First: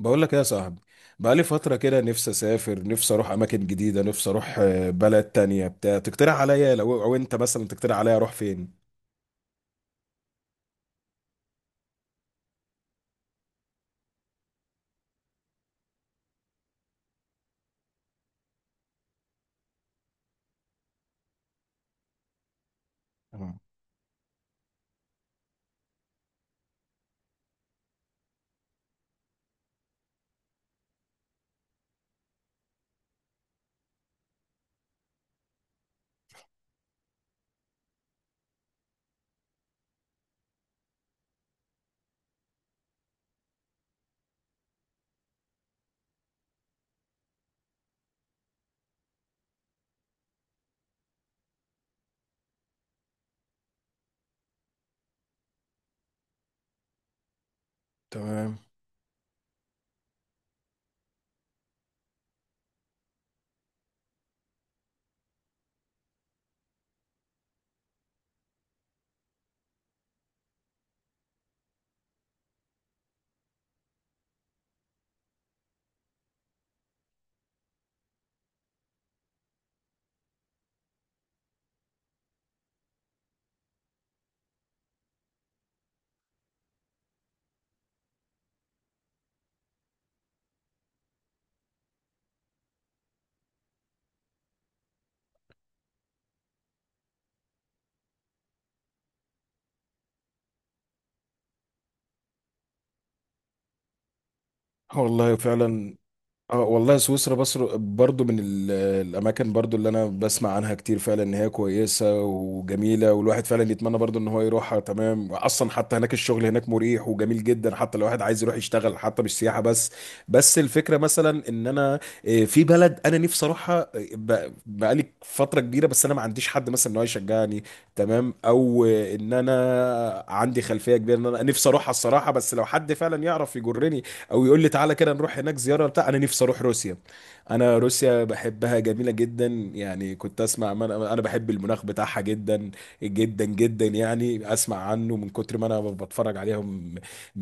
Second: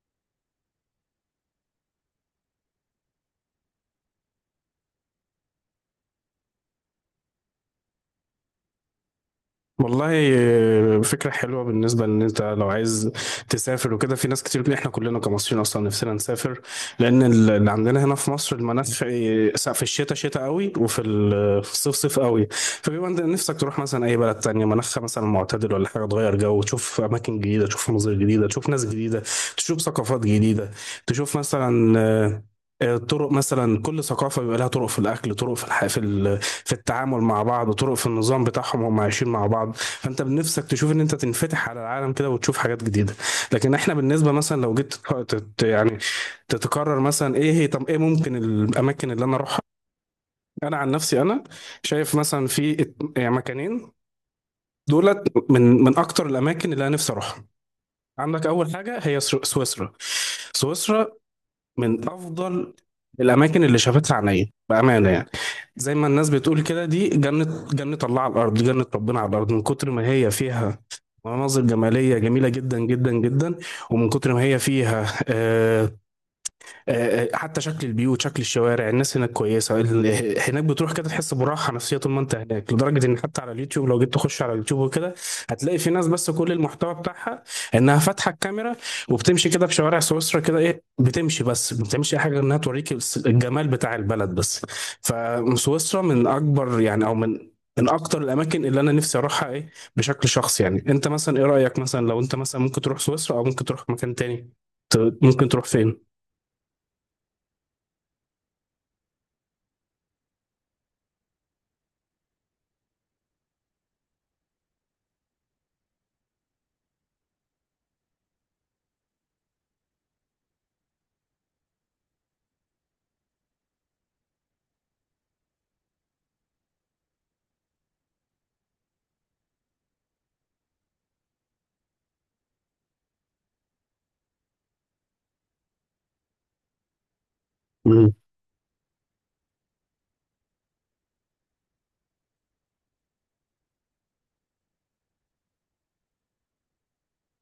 بقول لك ايه يا صاحبي. بقالي فترة كده، نفسي اسافر، نفسي اروح اماكن جديدة، نفسي اروح بلد تانية. بتاع تقترح عليا، لو او انت مثلا تقترح عليا اروح فين؟ والله فكرة حلوة. بالنسبة ان انت لو عايز تسافر وكده، في ناس كتير. احنا كلنا كمصريين اصلا نفسنا نسافر، لان اللي عندنا هنا في مصر المناخ، في الشتاء شتاء قوي، وفي ال- في الصيف صيف قوي. فبيبقى انت تمام نفسك تروح مثلا اي بلد تانية مناخها مثلا معتدل، ولا حاجة تغير جو، تشوف اماكن جديدة، تشوف مناظر جديدة، تشوف ناس جديدة، تشوف ثقافات جديدة، تشوف مثلا طرق. مثلا كل ثقافة بيبقى لها طرق في الأكل، طرق في التعامل مع بعض، وطرق في النظام بتاعهم هم عايشين مع بعض. فانت بنفسك تشوف ان انت تنفتح على العالم كده، وتشوف حاجات جديده. لكن احنا بالنسبه مثلا لو جيت يعني تتكرر مثلا، ايه هي؟ طب ايه ممكن الاماكن اللي انا اروحها؟ انا عن نفسي، انا شايف مثلا في يعني مكانين، دولت من اكتر الاماكن اللي انا نفسي اروحها. عندك تمام. اول حاجه هي سويسرا. سويسرا من افضل الاماكن اللي شافتها عينيا، بامانه يعني. زي ما الناس بتقول كده، دي جنه، جنه الله على الارض، جنه ربنا على الارض، من كتر ما هي فيها مناظر جماليه جميله جدا جدا جدا، ومن كتر ما هي فيها حتى شكل البيوت، شكل الشوارع، الناس هناك كويسه. هناك بتروح كده تحس براحه نفسيه طول ما انت هناك، لدرجه ان حتى على اليوتيوب، لو جيت تخش على اليوتيوب وكده هتلاقي في ناس بس كل المحتوى بتاعها انها فاتحه الكاميرا، وبتمشي كده في شوارع سويسرا كده، ايه، بتمشي، بس ما بتعملش اي حاجه غير انها توريك الجمال بتاع البلد بس. فسويسرا من اكبر يعني، او من اكتر الاماكن اللي انا نفسي اروحها، ايه، بشكل شخصي يعني. انت مثلا ايه رايك؟ مثلا لو انت مثلا ممكن تروح سويسرا، او ممكن تروح مكان تاني؟ والله ممكن تروح فعلا. فين؟ اه والله سويسرا بصر برضو الاماكن برضو اللي انا بسمع عنها كتير، فعلا ان هي كويسه وجميله، والواحد فعلا يتمنى برضو ان هو يروحها. تمام. اصلا حتى هناك الشغل هناك مريح وجميل جدا، حتى لو واحد عايز يروح يشتغل، حتى مش سياحه بس. بس الفكره مثلا ان انا في بلد انا نفسي اروحها، بقالي فتره كبيره، بس انا ما عنديش حد مثلا ان هو يشجعني. تمام. او ان انا عندي خلفيه كبيره ان انا نفسي اروحها الصراحه، بس لو حد فعلا يعرف يجرني او يقول لي تعالى كده نروح هناك زياره بتاع، انا نفسي اروح روسيا. انا روسيا بحبها، جميله جدا يعني. كنت اسمع، ما انا أنا بحب المناخ بتاعها جدا جدا جدا، يعني اسمع عنه من كتر ما انا بتفرج عليهم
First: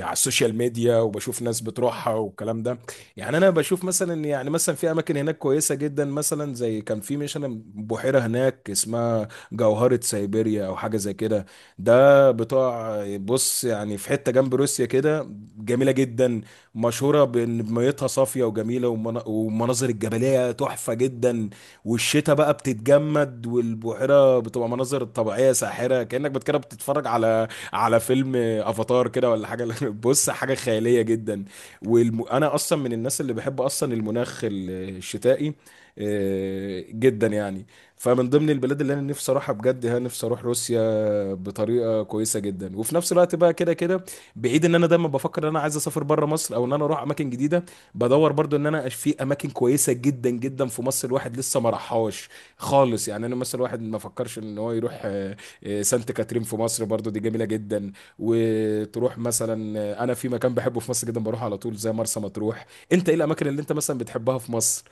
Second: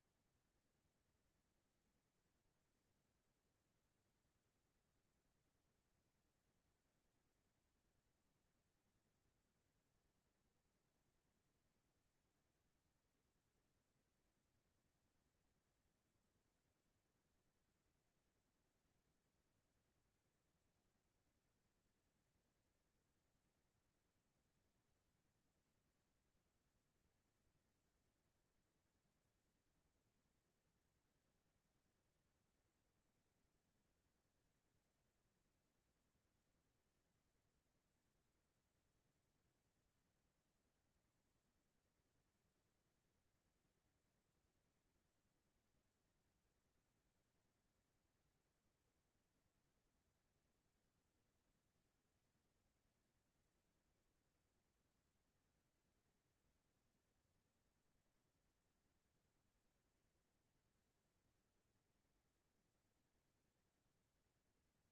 على السوشيال ميديا وبشوف ناس بتروحها والكلام ده. يعني انا بشوف مثلا، يعني مثلا في اماكن هناك كويسه جدا، مثلا زي كان في مثلا بحيره هناك اسمها جوهره سيبيريا او حاجه زي كده. ده بتاع، بص يعني في حته جنب روسيا كده، جميله جدا، مشهورة بإن ميتها صافية وجميلة، والمناظر الجبلية تحفة جدا. والشتاء بقى بتتجمد، والبحيرة بتبقى مناظر طبيعية ساحرة، كده بتتفرج على فيلم افاتار كده ولا حاجة. بص حاجة خيالية جدا. وانا اصلا من الناس اللي بحب اصلا المناخ الشتائي جدا يعني. فمن ضمن البلاد اللي انا نفسي اروحها بجد، ها، نفسي اروح روسيا بطريقه كويسه جدا. وفي نفس الوقت بقى كده كده، بعيد ان انا دايما بفكر ان انا عايز اسافر بره مصر او ان انا اروح اماكن جديده، بدور برضو ان انا في اماكن كويسه جدا جدا في مصر الواحد لسه ما راحهاش خالص. يعني انا مثلا الواحد ما فكرش ان هو يروح سانت كاترين. في مصر برضو دي جميله جدا. وتروح مثلا انا في مكان بحبه في مصر جدا، بروح على طول زي مرسى مطروح. انت ايه الاماكن اللي انت مثلا بتحبها في مصر؟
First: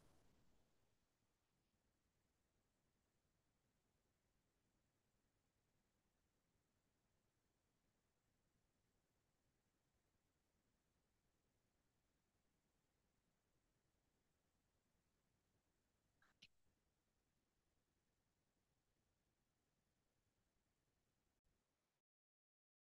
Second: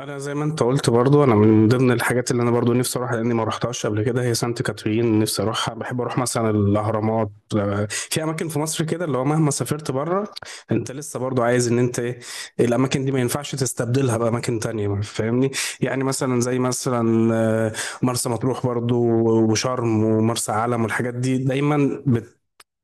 انا زي ما انت قلت برضو، انا من ضمن الحاجات اللي انا برضو نفسي اروحها لاني ما رحتهاش قبل كده هي سانت كاترين، نفسي اروحها. بحب اروح مثلا الاهرامات. في اماكن في مصر كده اللي هو مهما سافرت بره، انت لسه برضو عايز ان انت، ايه، الاماكن دي ما ينفعش تستبدلها باماكن تانية، فاهمني؟ يعني مثلا زي مثلا مرسى مطروح برضو، وشرم، ومرسى علم، والحاجات دي دايما.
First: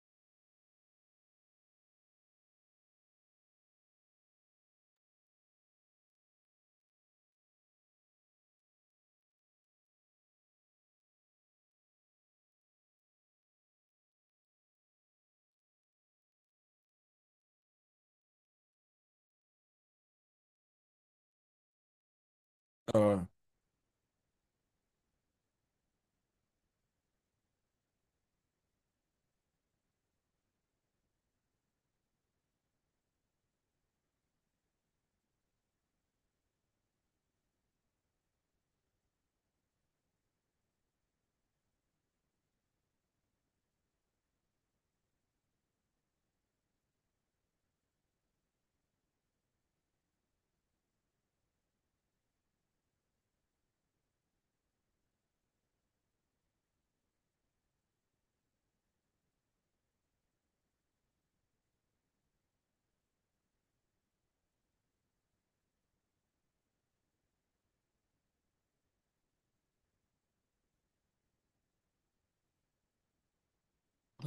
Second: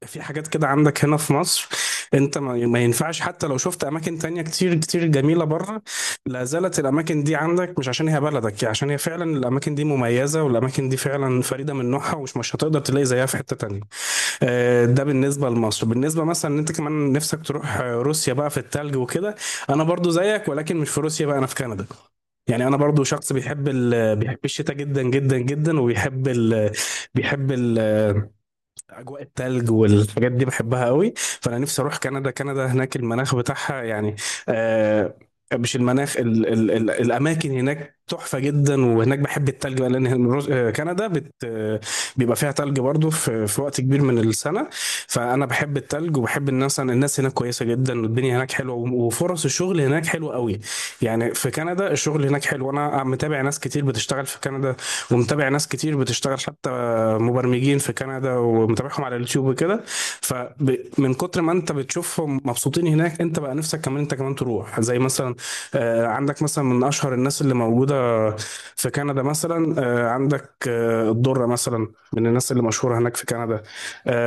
في حاجات كده عندك هنا في مصر انت ما ينفعش. حتى لو شفت اماكن تانية كتير كتير جميلة بره، لا زالت الاماكن دي عندك، مش عشان هي بلدك يعني، عشان هي فعلا الاماكن دي مميزة، والاماكن دي فعلا فريدة من نوعها، ومش مش هتقدر تلاقي زيها في حتة تانية. ده بالنسبة لمصر. بالنسبة مثلا ان انت كمان نفسك تروح روسيا بقى في التلج وكده، انا برضو زيك، ولكن مش في روسيا بقى، انا في كندا. يعني انا برضو اه شخص بيحب الشتاء جدا جدا جدا، وبيحب بيحب ال... اجواء التلج والحاجات دي، بحبها قوي. فانا نفسي اروح كندا. كندا هناك المناخ بتاعها يعني، آه مش المناخ، ال ال ال الاماكن هناك تحفه جدا. وهناك بحب التلج بقى، لان الروز- آه، كندا بت آه، بيبقى فيها تلج برضو في وقت كبير من السنه. فانا بحب التلج وبحب الناس. الناس هناك كويسه جدا، والدنيا هناك حلوه، وفرص الشغل هناك حلوه قوي. يعني في كندا الشغل هناك حلو، انا متابع ناس كتير بتشتغل في كندا، ومتابع ناس كتير بتشتغل حتى مبرمجين في كندا، ومتابعهم على اليوتيوب وكده. فمن كتر ما انت بتشوفهم مبسوطين هناك، انت بقى نفسك كمان، انت كمان تروح. زي مثلا عندك مثلا من اشهر الناس اللي موجوده في كندا، مثلا عندك الدره مثلا، من الناس اللي مشهوره هناك في كندا.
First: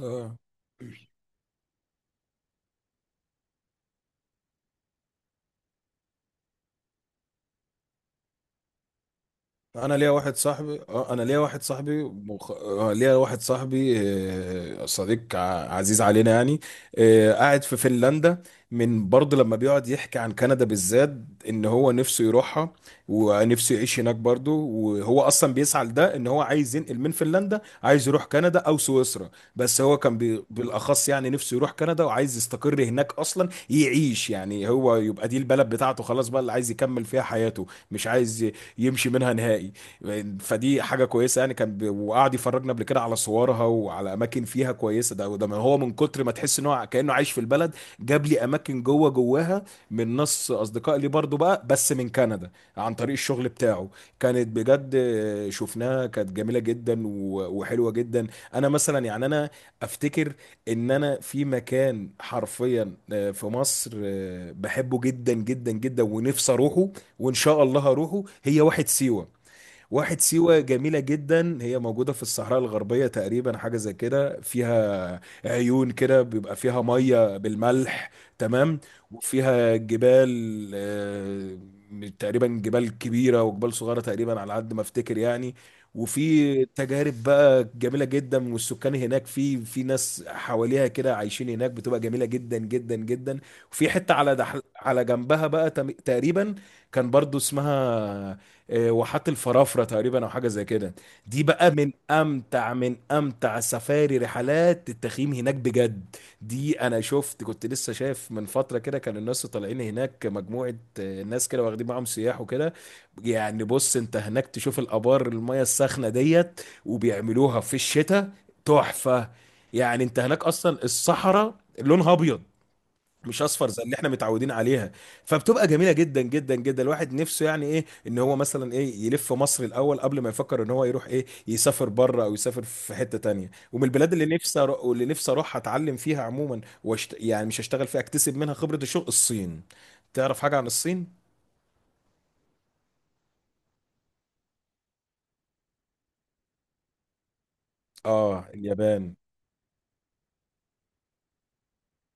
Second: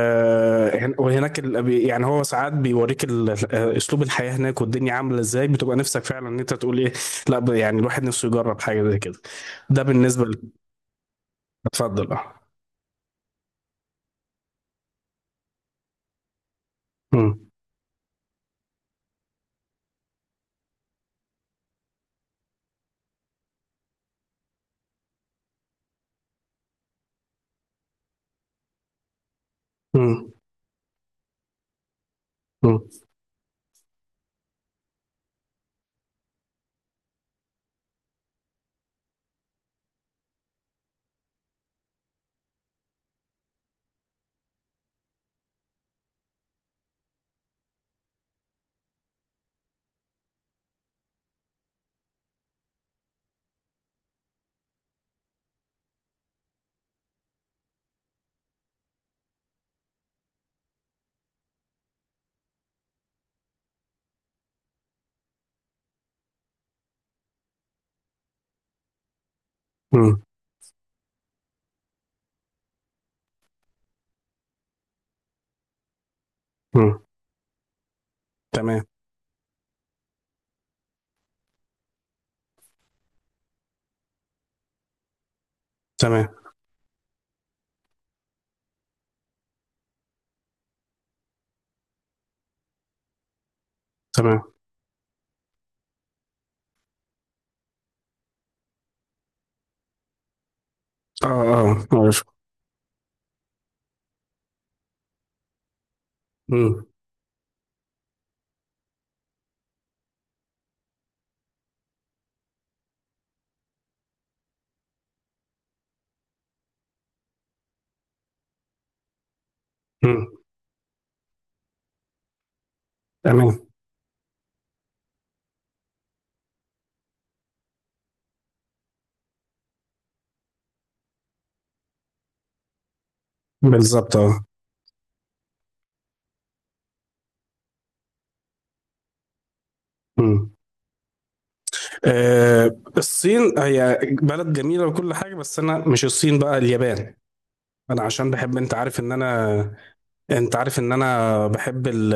اه. هن- وهناك يعني هو ساعات بيوريك اسلوب الحياه هناك والدنيا عامله ازاي، بتبقى نفسك فعلا ان انت تقول ايه. لا، يعني الواحد نفسه يجرب حاجه زي كده. ده انا ليا بالنسبه واحد صاحبي، انا ليا واحد صاحبي اتفضل، اه. مخ... آه، ليا واحد صاحبي، صديق عزيز علينا يعني، مم. قاعد في فنلندا. من برضه لما بيقعد يحكي عن كندا بالذات، ان هو نفسه يروحها ونفسه يعيش هناك برضه. وهو اصلا بيسعى لده، ان هو عايز ينقل من فنلندا، عايز يروح كندا او سويسرا. بس هو كان مم. بالاخص يعني نفسه يروح كندا، وعايز مم. يستقر هناك اصلا يعيش، يعني هو يبقى دي البلد بتاعته خلاص بقى اللي عايز يكمل فيها حياته. مش عايز يمشي منها نهائي. فدي حاجه كويسه يعني. كان وقعد يفرجنا قبل كده على صورها وعلى اماكن فيها كويسه، ده ما هو من كتر ما تحس ان هو كانه عايش في البلد. جاب لي اماكن جوه جواها من ناس اصدقاء لي برضو بقى، بس من كندا، عن طريق الشغل بتاعه. كانت بجد، شفناها كانت جميله جدا و- وحلوه جدا. انا مثلا يعني، انا افتكر ان انا في مكان حرفيا في مصر بحبه جدا جدا جدا ونفسي اروحه، وان شاء الله هروحه، هي واحد سيوه. واحد مم. سيوة جميلة جدا. هي موجودة في الصحراء الغربية تقريبا، حاجة زي كده، فيها عيون كده بيبقى فيها مم. مية بالملح. تمام. تمام. وفيها جبال تقريبا جبال كبيرة وجبال صغيرة تقريبا، على قد ما افتكر يعني. تمام. وفي تجارب بقى جميلة جدا، والسكان هناك، في ناس حواليها كده عايشين هناك، بتبقى جميلة جدا جدا جدا. وفي حتة على تمام. دحل على جنبها بقى، تقريبا كان برضو اسمها، واحات الفرافره تقريبا او حاجه زي كده. اه، دي بقى اه، من عارف. امتع، من امتع سفاري رحلات التخييم هناك بجد. دي مم. انا شفت، كنت لسه شايف من فتره كده، كان الناس طالعين هناك مجموعه ناس كده واخدين معاهم سياح وكده. يعني بص، انت هناك تشوف الابار، الميه الساخنه ديت، وبيعملوها في الشتاء، تحفه. يعني انت مم. هناك اصلا الصحراء لونها ابيض، مش تمام. اصفر زي اللي احنا متعودين عليها، فبتبقى جميله جدا جدا جدا. الواحد نفسه يعني ايه، ان هو مثلا ايه، يلف مصر الاول قبل ما يفكر ان هو يروح ايه يسافر بره او يسافر في حته تانية. ومن البلاد بالظبط، اللي اه. واللي نفسي اروح اتعلم فيها عموما يعني مش هشتغل فيها، اكتسب منها خبره الشغل، الصين. تعرف مم. حاجه عن الصين؟ الصين هي بلد جميلة وكل حاجة، بس أنا مش الصين بقى، اليابان. أنا عشان اه بحب، اليابان. أنت عارف إن أنا بحب ال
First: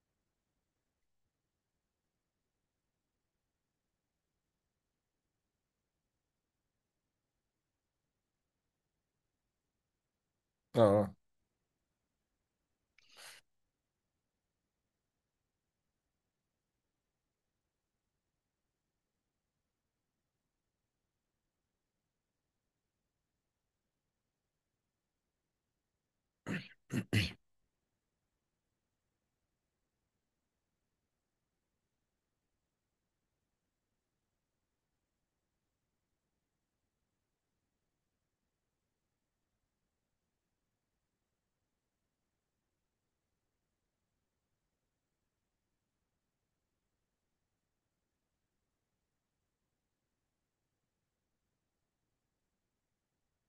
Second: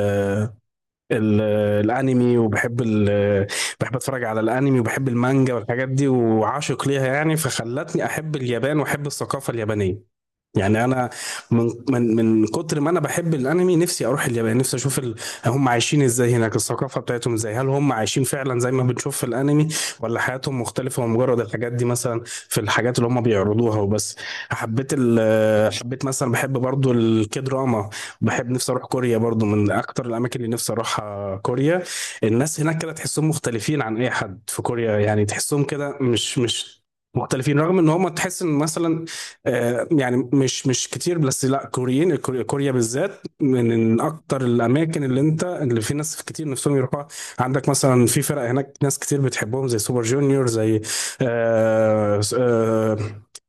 ال الأنمي، وبحب ال بحب أتفرج على الأنمي، وبحب المانجا والحاجات دي، وعاشق ليها يعني. فخلتني أحب اليابان وأحب الثقافة اليابانية. يعني انا اه من من من كتر ما انا بحب الانمي، نفسي اروح اليابان، نفسي اشوف هم عايشين ازاي هناك، الثقافه بتاعتهم ازاي، هل هم عايشين فعلا زي ما بنشوف في الانمي، ولا حياتهم مختلفه، ومجرد الحاجات دي مثلا في الحاجات اللي هم بيعرضوها وبس. حبيت مثلا، بحب برضو الكدراما. بحب، نفسي اروح كوريا برضو. من اكتر الاماكن اللي نفسي اروحها كوريا، الناس هناك كده تحسهم مختلفين عن اي حد. في كوريا يعني تحسهم كده مش مختلفين، رغم ان هم، تحس ان مثلا يعني مش كتير، بس لا كوريين. كوريا، كوريا بالذات من اكتر الاماكن اللي انت، اللي في ناس كتير نفسهم يروحوها. عندك مثلا في فرق هناك ناس كتير بتحبهم زي سوبر جونيور، زي آه،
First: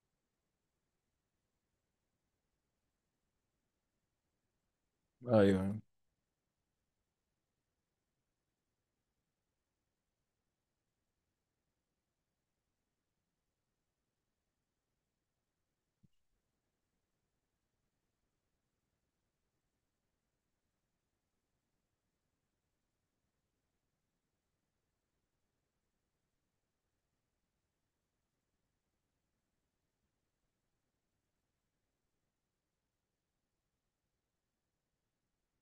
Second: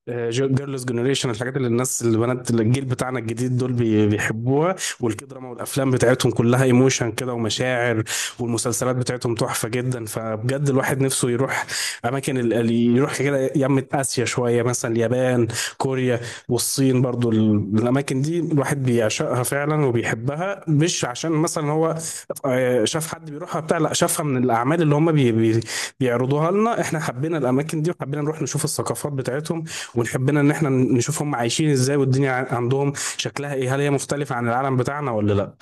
جيرلز جنريشن. الحاجات اللي الناس، اللي بنات، اللي الجيل بتاعنا الجديد دول بيحبوها، والكي دراما ايوه. والافلام بتاعتهم كلها ايموشن كده ومشاعر، والمسلسلات بتاعتهم تحفه جدا. فبجد الواحد نفسه يروح اماكن ال- ال- يروح كده يمة اسيا شويه، مثلا اليابان، كوريا، والصين برضو. الاماكن دي الواحد بيعشقها فعلا وبيحبها، مش عشان مثلا هو شاف حد بيروحها بتاع، لا، شافها من الاعمال اللي هم بي بي بيعرضوها لنا. احنا حبينا الاماكن دي، وحبينا نروح نشوف الثقافات بتاعتهم، ونحبنا ان احنا نشوفهم عايشين ازاي، والدنيا عندهم شكلها ايه، هل هي مختلفة عن العالم بتاعنا ولا لا.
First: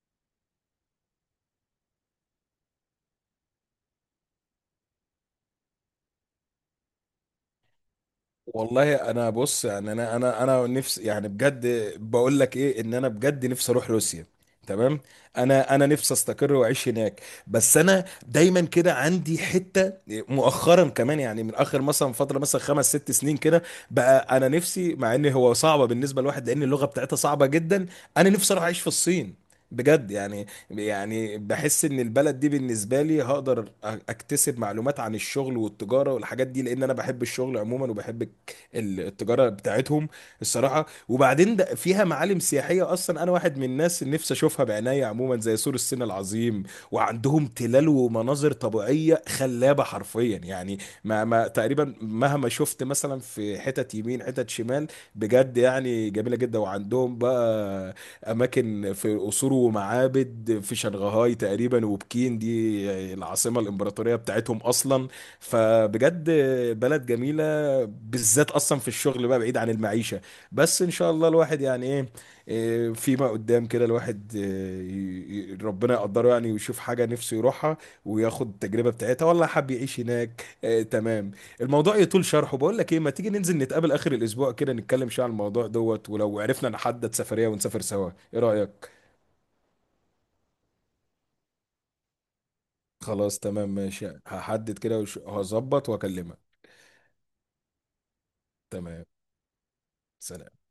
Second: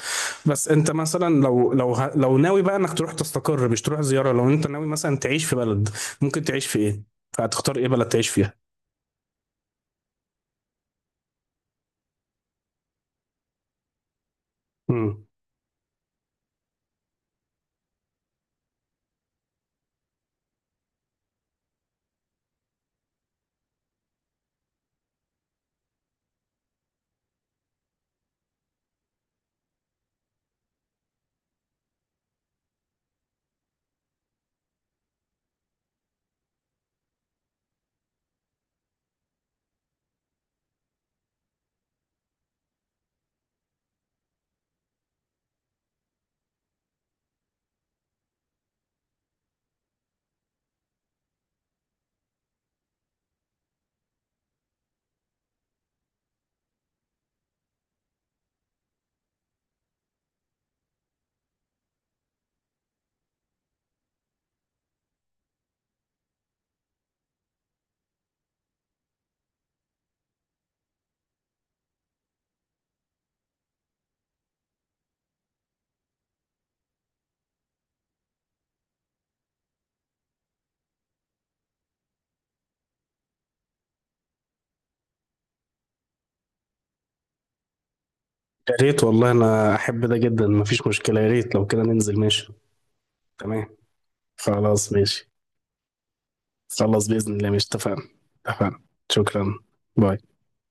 بس انت مثلا لو ناوي بقى انك تروح تستقر، مش تروح زيارة، لو انت ناوي مثلا تعيش في بلد، ممكن تعيش في ايه؟ فهتختار ايه بلد تعيش فيها؟ والله انا بص يعني، انا نفسي يعني بجد بقول لك ايه، ان انا بجد نفسي اروح روسيا. تمام. امم انا نفسي استقر واعيش هناك. بس انا دايما كده عندي حته مؤخرا كمان، يعني من اخر مثلا فتره مثلا 5 6 سنين كده، بقى انا نفسي، مع ان هو صعبه بالنسبه لواحد لان اللغه بتاعتها صعبه جدا، انا نفسي اروح اعيش في الصين. بجد يعني، يعني بحس ان البلد دي بالنسبه لي هقدر اكتسب معلومات عن الشغل والتجاره والحاجات دي، لان انا بحب الشغل عموما وبحب التجاره بتاعتهم الصراحه. وبعدين ده فيها معالم سياحيه، اصلا انا واحد من الناس اللي نفسي اشوفها بعناية عموما، زي سور الصين العظيم، وعندهم تلال ومناظر طبيعيه خلابه حرفيا يعني. ما تقريبا مهما شفت مثلا في حتت يمين حتت شمال، بجد يعني جميله جدا. وعندهم بقى اماكن في قصور ومعابد في شنغهاي تقريبا، وبكين دي العاصمه الامبراطوريه بتاعتهم اصلا. فبجد بلد جميله، بالذات اصلا في الشغل بقى بعيد عن المعيشه. بس ان شاء الله الواحد يعني ايه، فيما قدام كده الواحد ربنا يقدره يعني ويشوف حاجه نفسه يروحها وياخد التجربه بتاعتها، والله حب يعيش هناك تمام. الموضوع يطول شرحه. بقول لك ايه، ما تيجي ننزل نتقابل اخر الاسبوع كده، نتكلم شويه عن الموضوع دوت، ولو عرفنا نحدد سفريه ونسافر سوا، ايه يا ريت، رايك؟ والله انا احب ده جدا، مفيش مشكلة. يا ريت، لو كده ننزل، ماشي. خلاص تمام تمام. ماشي. هحدد خلاص كده ماشي. هظبط واكلمك. خلاص بإذن الله ماشي، اتفقنا. اتفقنا. تمام. شكرا. باي. سلام.